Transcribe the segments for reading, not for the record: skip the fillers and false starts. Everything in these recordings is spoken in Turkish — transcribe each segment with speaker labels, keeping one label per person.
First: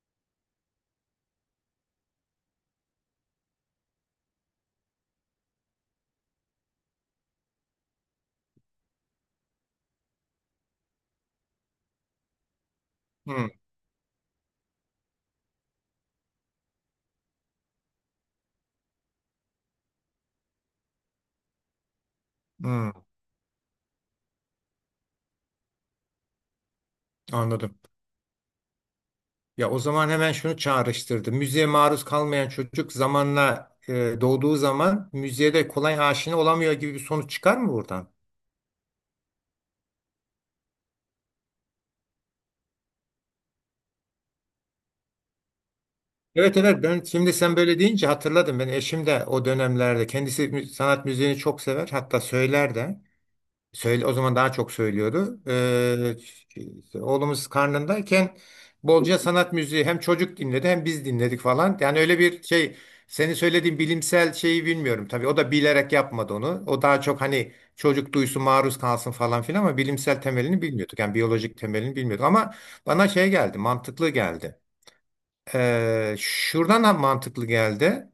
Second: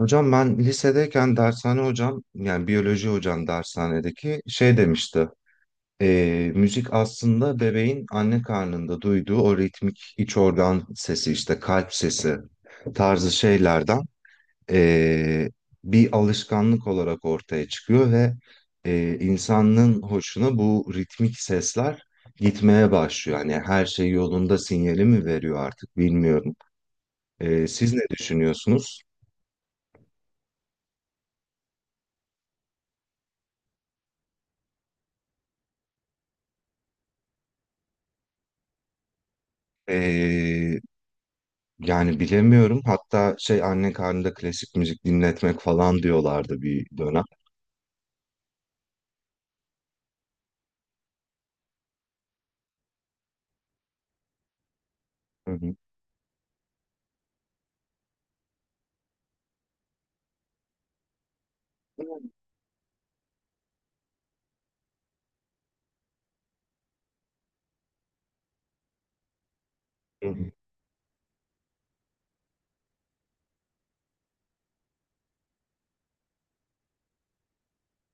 Speaker 1: Hocam ben lisedeyken dershane hocam yani biyoloji hocam dershanedeki şey demişti. Müzik aslında bebeğin anne karnında duyduğu o ritmik iç organ sesi işte kalp sesi tarzı
Speaker 2: Hmm,
Speaker 1: şeylerden ee, bir alışkanlık olarak ortaya çıkıyor ve insanın hoşuna bu ritmik sesler gitmeye
Speaker 2: hmm,
Speaker 1: başlıyor. Yani her şey yolunda sinyali mi veriyor artık bilmiyorum.
Speaker 2: anladım.
Speaker 1: Siz ne düşünüyorsunuz?
Speaker 2: Ya o zaman hemen şunu çağrıştırdı. Müziğe maruz kalmayan çocuk zamanla doğduğu zaman müziğe de kolay aşina olamıyor gibi bir sonuç çıkar mı buradan?
Speaker 1: Ee, Yani bilemiyorum. Hatta şey anne karnında klasik müzik dinletmek falan
Speaker 2: Evet,
Speaker 1: diyorlardı
Speaker 2: evet,
Speaker 1: bir
Speaker 2: ben
Speaker 1: dönem.
Speaker 2: şimdi sen böyle deyince hatırladım. Ben eşim de o dönemlerde kendisi sanat müziğini çok sever, hatta söyler de. Söyle, o zaman daha çok söylüyordu.
Speaker 1: Hı hı.
Speaker 2: Şey, işte oğlumuz karnındayken bolca sanat müziği hem çocuk dinledi, hem biz dinledik falan. Yani öyle bir şey, senin söylediğin bilimsel şeyi bilmiyorum. Tabii o da bilerek yapmadı onu. O daha çok hani çocuk duysun, maruz kalsın falan filan, ama bilimsel
Speaker 1: Hı hı.
Speaker 2: temelini bilmiyorduk. Yani biyolojik temelini bilmiyorduk ama bana şey geldi, mantıklı geldi. Şuradan da mantıklı geldi.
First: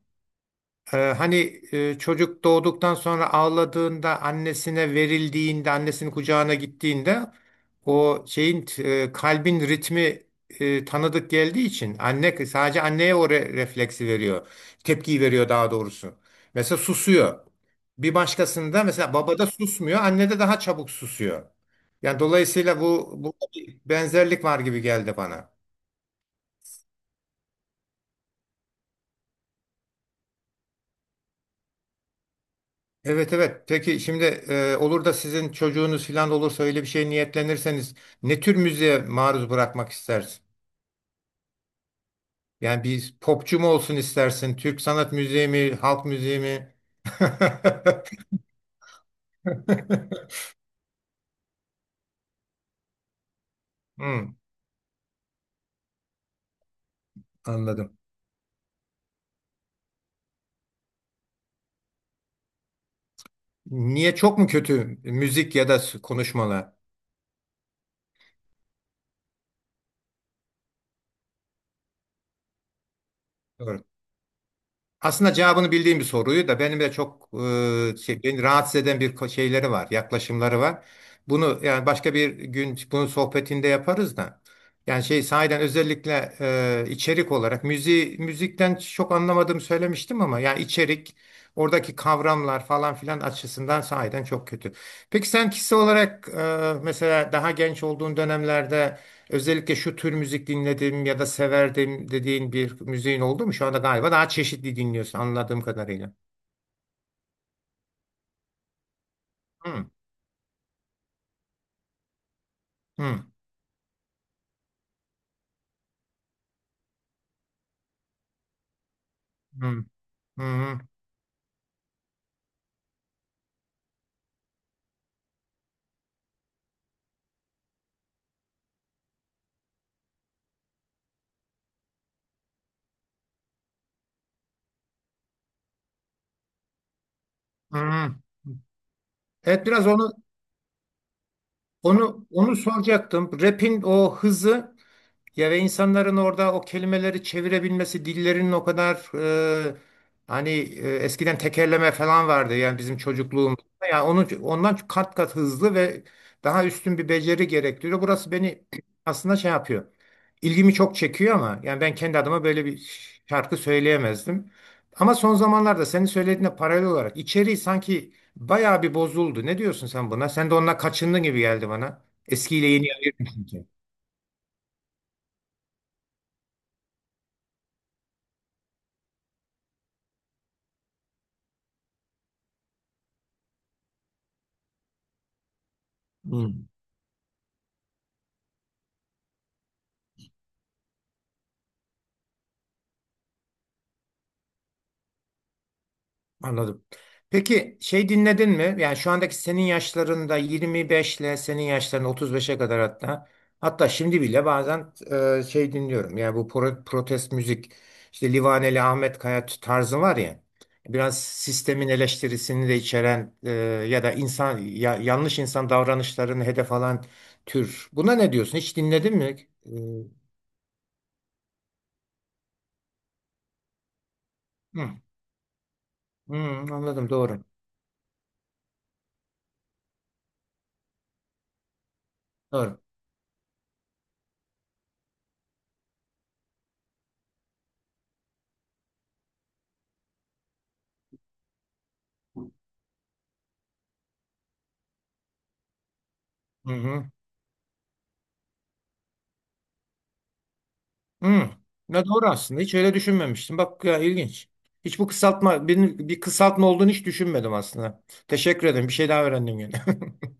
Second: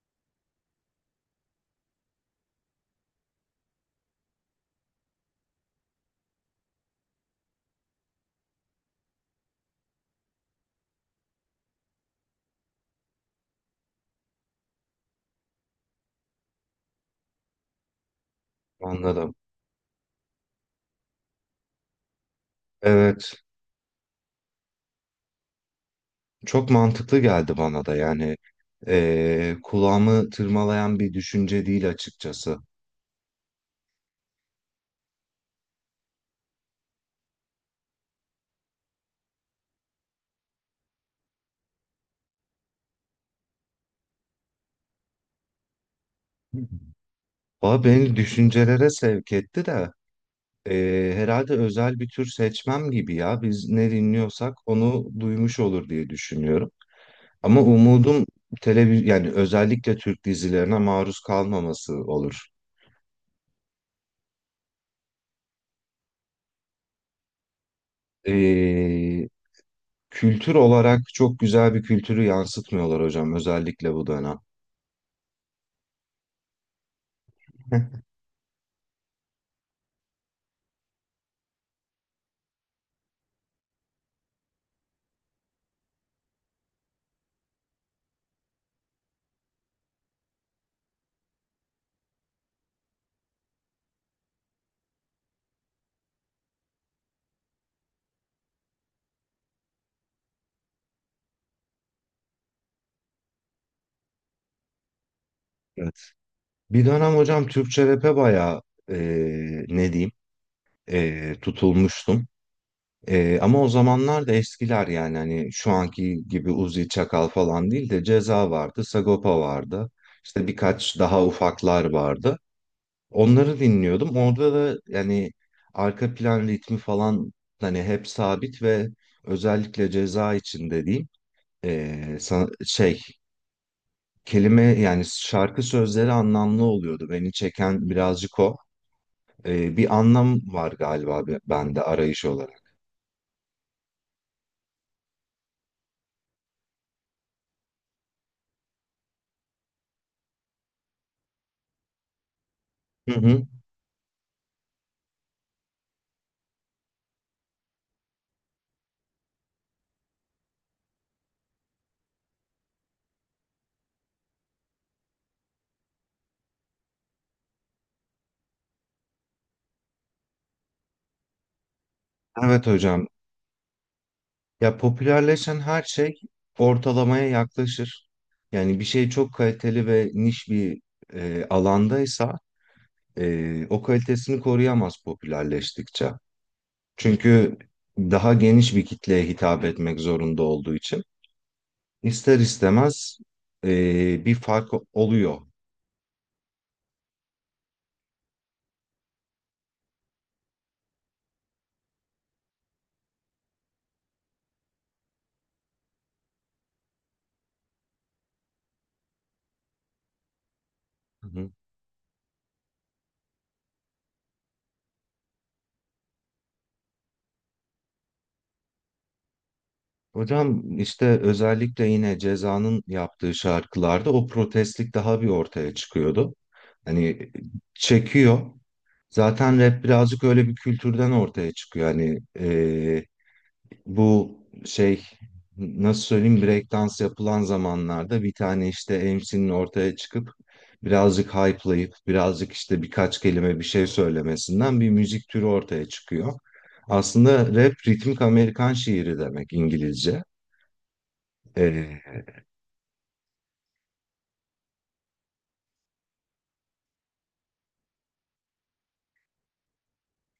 Speaker 2: Hani çocuk doğduktan sonra ağladığında, annesine verildiğinde, annesinin kucağına gittiğinde o şeyin kalbin ritmi tanıdık geldiği için anne, sadece anneye o refleksi veriyor. Tepkiyi veriyor daha doğrusu. Mesela susuyor. Bir başkasında, mesela
Speaker 1: Anladım.
Speaker 2: babada susmuyor, annede daha çabuk susuyor. Yani dolayısıyla bu,
Speaker 1: Evet,
Speaker 2: bir benzerlik var gibi geldi bana.
Speaker 1: çok mantıklı geldi bana da yani kulağımı tırmalayan bir düşünce değil açıkçası.
Speaker 2: Evet, evet. Peki şimdi olur da sizin çocuğunuz falan olursa, öyle bir şey niyetlenirseniz, ne tür müziğe maruz bırakmak istersin? Yani bir popçu mu olsun istersin? Türk sanat müziği mi? Halk müziği
Speaker 1: Hı hı.
Speaker 2: mi?
Speaker 1: Valla beni düşüncelere sevk etti de herhalde özel bir tür seçmem gibi ya. Biz ne
Speaker 2: Hmm,
Speaker 1: dinliyorsak onu duymuş olur diye düşünüyorum. Ama
Speaker 2: anladım.
Speaker 1: umudum televiz yani özellikle Türk dizilerine maruz kalmaması olur.
Speaker 2: Niye, çok mu kötü müzik ya da konuşmalar?
Speaker 1: Ee, Kültür olarak çok güzel bir kültürü yansıtmıyorlar hocam özellikle bu dönem.
Speaker 2: Aslında cevabını bildiğim bir soruyu da, benim de çok şey, beni rahatsız eden bir şeyleri var, yaklaşımları var. Bunu yani başka bir gün bunun sohbetinde yaparız da. Yani şey, sahiden özellikle içerik olarak müziği, müzikten çok anlamadığımı söylemiştim, ama yani içerik, oradaki kavramlar falan filan açısından sahiden çok kötü. Peki sen kişi olarak mesela daha genç olduğun dönemlerde özellikle şu tür müzik dinledim ya da severdim dediğin bir müziğin oldu mu? Şu anda galiba daha çeşitli dinliyorsun anladığım
Speaker 1: Evet.
Speaker 2: kadarıyla.
Speaker 1: Bir dönem hocam Türkçe rap'e bayağı
Speaker 2: Hı,
Speaker 1: ne diyeyim, tutulmuştum.
Speaker 2: hı,
Speaker 1: Ama o zamanlar da eskiler yani hani şu anki gibi Uzi Çakal falan değil de Ceza vardı, Sagopa
Speaker 2: hı,
Speaker 1: vardı. İşte
Speaker 2: hı,
Speaker 1: birkaç daha ufaklar vardı. Onları dinliyordum. Orada da yani arka plan ritmi falan hani hep sabit ve özellikle Ceza için dediğim şey, kelime yani şarkı sözleri anlamlı oluyordu. Beni çeken
Speaker 2: hı.
Speaker 1: birazcık o.
Speaker 2: Evet, biraz
Speaker 1: Bir anlam var galiba bende arayış
Speaker 2: onu
Speaker 1: olarak.
Speaker 2: soracaktım. Rap'in o hızı. Ya ve insanların orada o kelimeleri çevirebilmesi, dillerinin o kadar, e, hani, eskiden tekerleme falan vardı yani bizim
Speaker 1: Hı hı.
Speaker 2: çocukluğumuzda. Yani onun, ondan kat kat hızlı ve daha üstün bir beceri gerektiriyor. Burası beni aslında şey yapıyor. İlgimi çok çekiyor, ama yani ben kendi adıma böyle bir şarkı söyleyemezdim. Ama son zamanlarda senin söylediğine paralel olarak içeriği sanki bayağı bir bozuldu. Ne diyorsun sen buna? Sen de onunla kaçındın gibi geldi bana.
Speaker 1: Evet
Speaker 2: Eskiyle yeni
Speaker 1: hocam.
Speaker 2: ayırmışsın
Speaker 1: Ya popülerleşen her şey ortalamaya yaklaşır. Yani bir şey çok kaliteli ve niş bir alandaysa o kalitesini koruyamaz popülerleştikçe.
Speaker 2: ki.
Speaker 1: Çünkü daha geniş bir kitleye hitap etmek zorunda olduğu için. İster istemez bir fark oluyor.
Speaker 2: Anladım. Peki şey, dinledin mi? Yani şu andaki senin yaşlarında 25 ile senin yaşlarında 35'e kadar, hatta şimdi bile bazen şey dinliyorum. Yani bu protest müzik, işte Livaneli, Ahmet Kaya tarzı var ya, biraz
Speaker 1: Hı hı.
Speaker 2: sistemin eleştirisini de içeren ya da insan yanlış insan davranışlarını hedef alan tür. Buna ne diyorsun? Hiç dinledin mi? E,
Speaker 1: Hocam işte özellikle yine Ceza'nın yaptığı şarkılarda o protestlik
Speaker 2: hı,
Speaker 1: daha bir ortaya çıkıyordu.
Speaker 2: hı, anladım,
Speaker 1: Hani
Speaker 2: doğru.
Speaker 1: çekiyor. Zaten rap birazcık öyle bir kültürden ortaya çıkıyor. Hani
Speaker 2: Doğru.
Speaker 1: bu şey, nasıl söyleyeyim, breakdance yapılan zamanlarda bir tane işte MC'nin ortaya çıkıp birazcık hype'layıp birazcık işte birkaç kelime bir şey söylemesinden bir müzik türü ortaya çıkıyor.
Speaker 2: Hı hı.
Speaker 1: Aslında rap ritmik Amerikan şiiri demek İngilizce.
Speaker 2: Hı. Ne
Speaker 1: Ee,
Speaker 2: doğru aslında. Hiç öyle düşünmemiştim. Bak ya, ilginç. Hiç bu kısaltma, bir kısaltma olduğunu hiç düşünmedim aslında. Teşekkür ederim. Bir şey daha öğrendim yani.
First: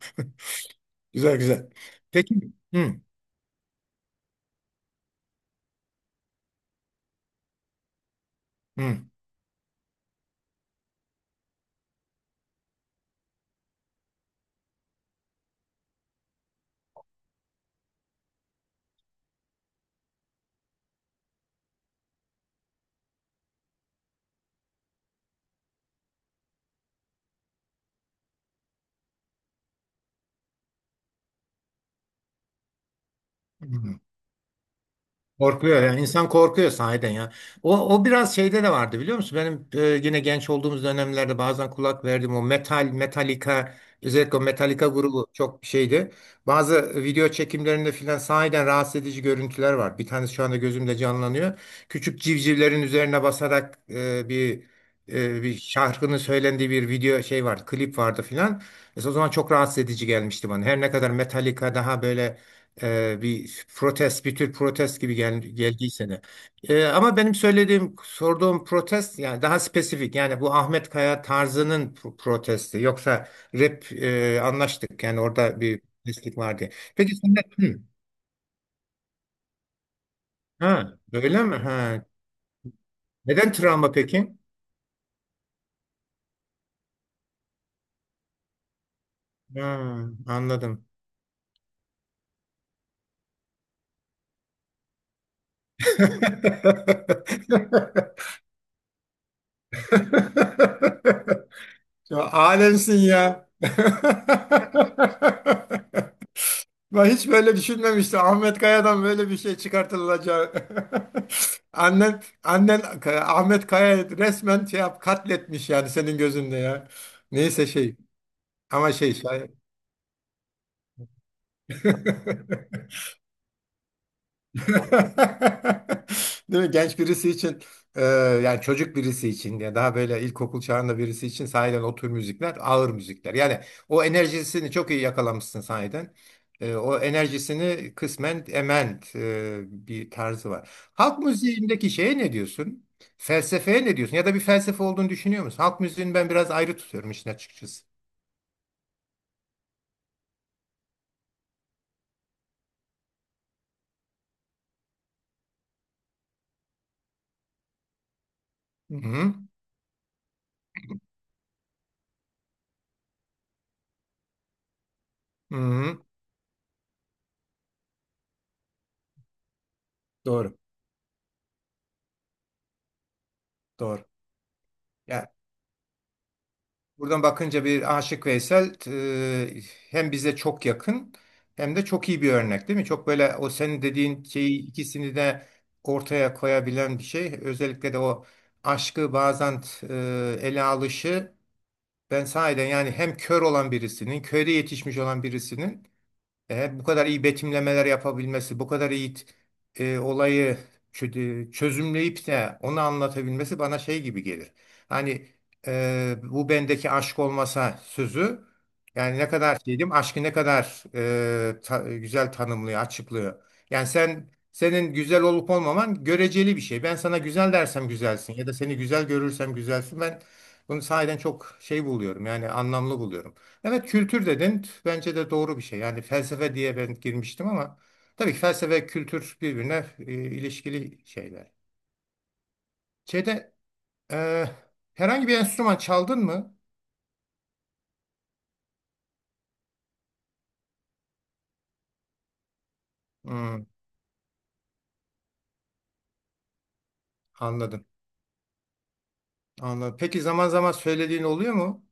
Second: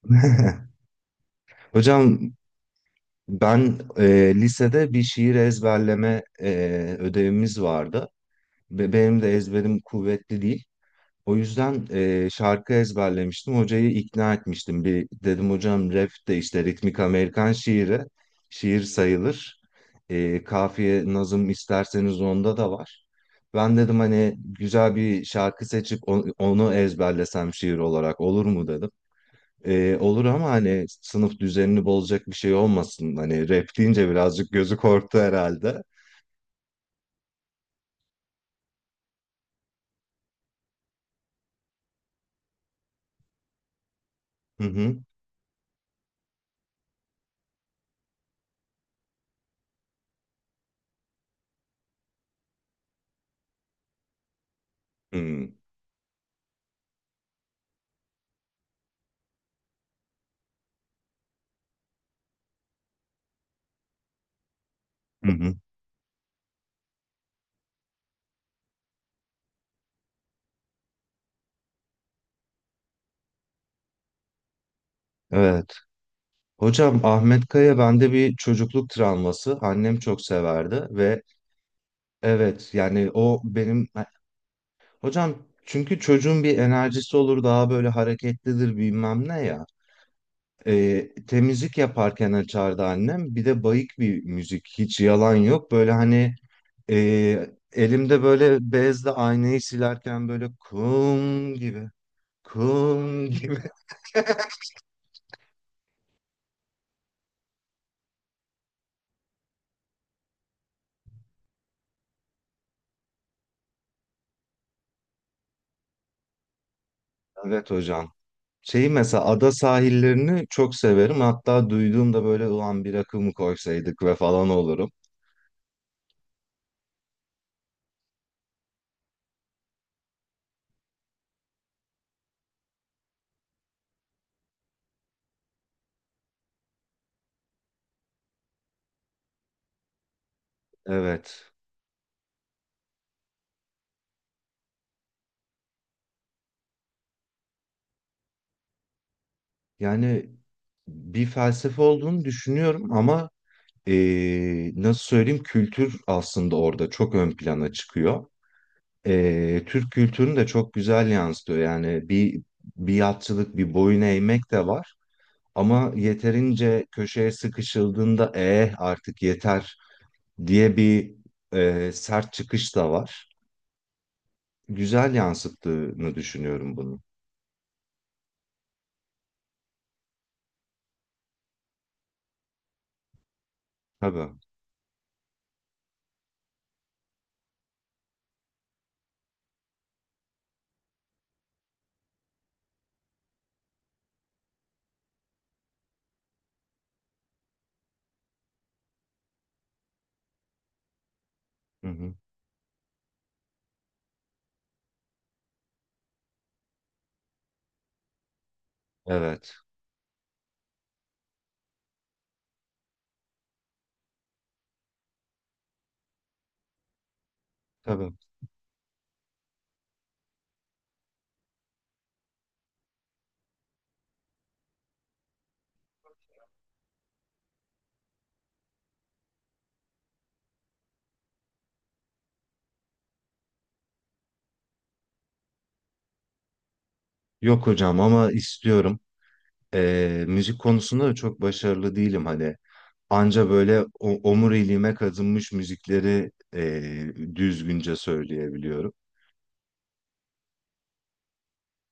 Speaker 2: Güzel, güzel.
Speaker 1: hocam
Speaker 2: Peki. Hı.
Speaker 1: ben lisede bir şiir ezberleme ödevimiz vardı. Ve
Speaker 2: Hı.
Speaker 1: benim de ezberim kuvvetli değil. O yüzden şarkı ezberlemiştim. Hocayı ikna etmiştim. Bir dedim hocam rap de işte ritmik Amerikan şiiri. Şiir sayılır. E, kafiye nazım isterseniz onda da var. Ben dedim hani güzel bir şarkı seçip onu ezberlesem şiir olarak olur mu dedim. Olur ama hani sınıf düzenini bozacak bir şey olmasın. Hani rap
Speaker 2: Hı.
Speaker 1: deyince birazcık gözü korktu herhalde.
Speaker 2: Korkuyor, yani insan korkuyor sahiden ya. O biraz şeyde de vardı, biliyor musun? Benim yine genç olduğumuz dönemlerde bazen kulak verdim o metal, Metallica, özellikle o
Speaker 1: Hı
Speaker 2: Metallica
Speaker 1: hı.
Speaker 2: grubu çok şeydi. Bazı video çekimlerinde filan sahiden rahatsız edici görüntüler var. Bir tanesi şu anda gözümde canlanıyor. Küçük civcivlerin üzerine basarak
Speaker 1: Hı
Speaker 2: bir şarkının söylendiği bir video, şey vardı, klip vardı filan. Mesela o zaman çok rahatsız edici gelmişti bana. Her ne kadar Metallica daha böyle bir protest, bir tür protest gibi
Speaker 1: hı. Hı.
Speaker 2: geldiyse de. Ama benim söylediğim, sorduğum protest yani daha spesifik. Yani bu Ahmet Kaya tarzının protesti. Yoksa rap, anlaştık. Yani orada
Speaker 1: Evet.
Speaker 2: bir protestlik vardı.
Speaker 1: Hocam
Speaker 2: Peki sen de,
Speaker 1: Ahmet Kaya
Speaker 2: hı,
Speaker 1: bende bir çocukluk travması. Annem çok severdi
Speaker 2: ha,
Speaker 1: ve
Speaker 2: öyle mi? Ha.
Speaker 1: evet yani o
Speaker 2: Neden
Speaker 1: benim
Speaker 2: travma peki?
Speaker 1: hocam çünkü çocuğun bir enerjisi olur daha böyle hareketlidir bilmem ne ya.
Speaker 2: Ha, anladım.
Speaker 1: Temizlik yaparken açardı annem. Bir de bayık bir müzik hiç yalan yok. Böyle hani elimde böyle bezle aynayı silerken böyle kum gibi,
Speaker 2: Ya, alemsin
Speaker 1: kum
Speaker 2: ya.
Speaker 1: gibi.
Speaker 2: Ben hiç böyle düşünmemiştim. Ahmet Kaya'dan böyle bir şey çıkartılacağı. Annen Ahmet Kaya'yı resmen şey yap, katletmiş yani senin gözünde ya. Neyse
Speaker 1: Evet
Speaker 2: şey,
Speaker 1: hocam. Şeyi
Speaker 2: ama şey
Speaker 1: mesela ada
Speaker 2: şayet.
Speaker 1: sahillerini çok severim. Hatta duyduğumda böyle ulan bir akım koysaydık ve falan olurum.
Speaker 2: Değil mi? Genç birisi için e, yani çocuk birisi için, ya daha böyle ilkokul çağında birisi için sahiden o tür müzikler ağır müzikler. Yani o enerjisini çok iyi yakalamışsın sahiden. O enerjisini kısmen ement, bir tarzı var. Halk
Speaker 1: Evet.
Speaker 2: müziğindeki şeye ne diyorsun? Felsefeye ne diyorsun? Ya da bir felsefe olduğunu düşünüyor musun? Halk müziğini ben biraz ayrı tutuyorum işin açıkçası.
Speaker 1: Yani bir felsefe olduğunu düşünüyorum ama nasıl söyleyeyim, kültür aslında orada çok ön plana çıkıyor.
Speaker 2: Hı hı.
Speaker 1: E, Türk kültürünü de çok güzel yansıtıyor. Yani bir biatçılık, bir boyun eğmek de var.
Speaker 2: Hı
Speaker 1: Ama
Speaker 2: hı.
Speaker 1: yeterince köşeye sıkışıldığında eh artık yeter
Speaker 2: Doğru.
Speaker 1: diye bir sert çıkış da var.
Speaker 2: Doğru.
Speaker 1: Güzel yansıttığını düşünüyorum bunu.
Speaker 2: Buradan bakınca bir Aşık Veysel, e, hem bize çok yakın, hem de çok iyi bir örnek değil mi? Çok böyle o senin dediğin
Speaker 1: Tabii.
Speaker 2: şeyi ikisini de ortaya koyabilen bir şey. Özellikle de o aşkı bazen ele alışı, ben sahiden, yani hem kör olan birisinin, köyde yetişmiş olan birisinin bu kadar iyi betimlemeler yapabilmesi, bu kadar iyi olayı
Speaker 1: Hı hı.
Speaker 2: çözümleyip de onu anlatabilmesi bana şey gibi gelir. Hani bu bendeki aşk olmasa sözü, yani ne
Speaker 1: Evet.
Speaker 2: kadar şeydim, aşkı ne kadar güzel tanımlıyor, açıklıyor. Yani sen, senin güzel olup olmaman göreceli bir şey. Ben sana güzel dersem
Speaker 1: Tabii.
Speaker 2: güzelsin, ya da seni güzel görürsem güzelsin. Ben bunu sahiden çok şey buluyorum, yani anlamlı buluyorum. Evet, kültür dedin. Bence de doğru bir şey. Yani felsefe diye ben girmiştim, ama tabii ki felsefe kültür birbirine ilişkili şeyler. Şeyde e, herhangi bir enstrüman çaldın mı?
Speaker 1: Yok hocam ama istiyorum. E, müzik konusunda da çok başarılı değilim hani. Anca
Speaker 2: Hmm,
Speaker 1: böyle omuriliğime kazınmış müzikleri
Speaker 2: anladım.
Speaker 1: düzgünce söyleyebiliyorum.
Speaker 2: Anladım. Peki zaman zaman söylediğin oluyor mu?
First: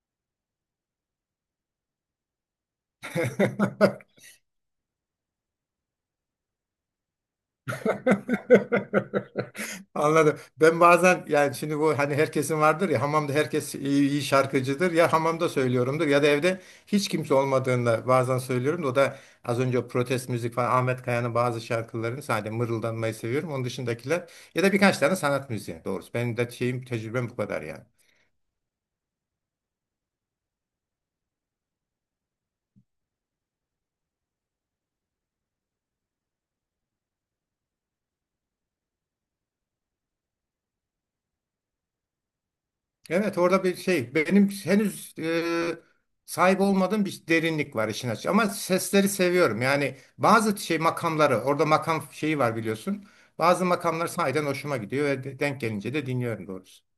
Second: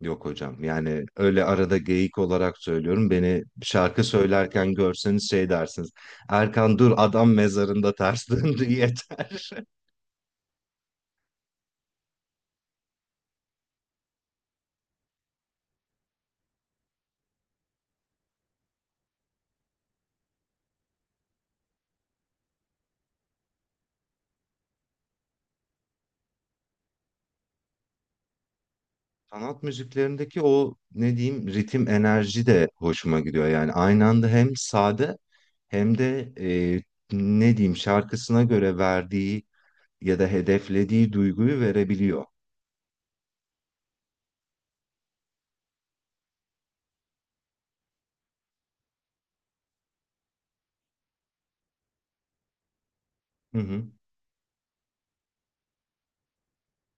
Speaker 1: Yok hocam yani öyle arada geyik olarak söylüyorum. Beni şarkı söylerken görseniz şey dersiniz. Erkan dur adam mezarında ters döndü yeter.
Speaker 2: Anladım. Ben bazen, yani şimdi bu hani herkesin vardır ya, hamamda herkes iyi, iyi şarkıcıdır ya, hamamda söylüyorumdur ya da evde hiç kimse olmadığında bazen söylüyorum da, o da az önce o protest müzik falan, Ahmet Kaya'nın bazı şarkılarını sadece mırıldanmayı seviyorum. Onun dışındakiler ya da birkaç tane sanat müziği doğrusu. Benim de şeyim, tecrübem bu kadar yani.
Speaker 1: Sanat müziklerindeki o ne diyeyim ritim enerji de hoşuma gidiyor. Yani aynı anda hem sade hem de ne diyeyim şarkısına göre verdiği ya da hedeflediği duyguyu verebiliyor.
Speaker 2: Evet, orada bir şey, benim henüz sahip olmadığım bir derinlik var işin açığı, ama sesleri seviyorum. Yani bazı şey makamları, orada makam şeyi var biliyorsun.
Speaker 1: Hı
Speaker 2: Bazı
Speaker 1: hı.
Speaker 2: makamlar sahiden hoşuma gidiyor ve denk gelince de dinliyorum doğrusu.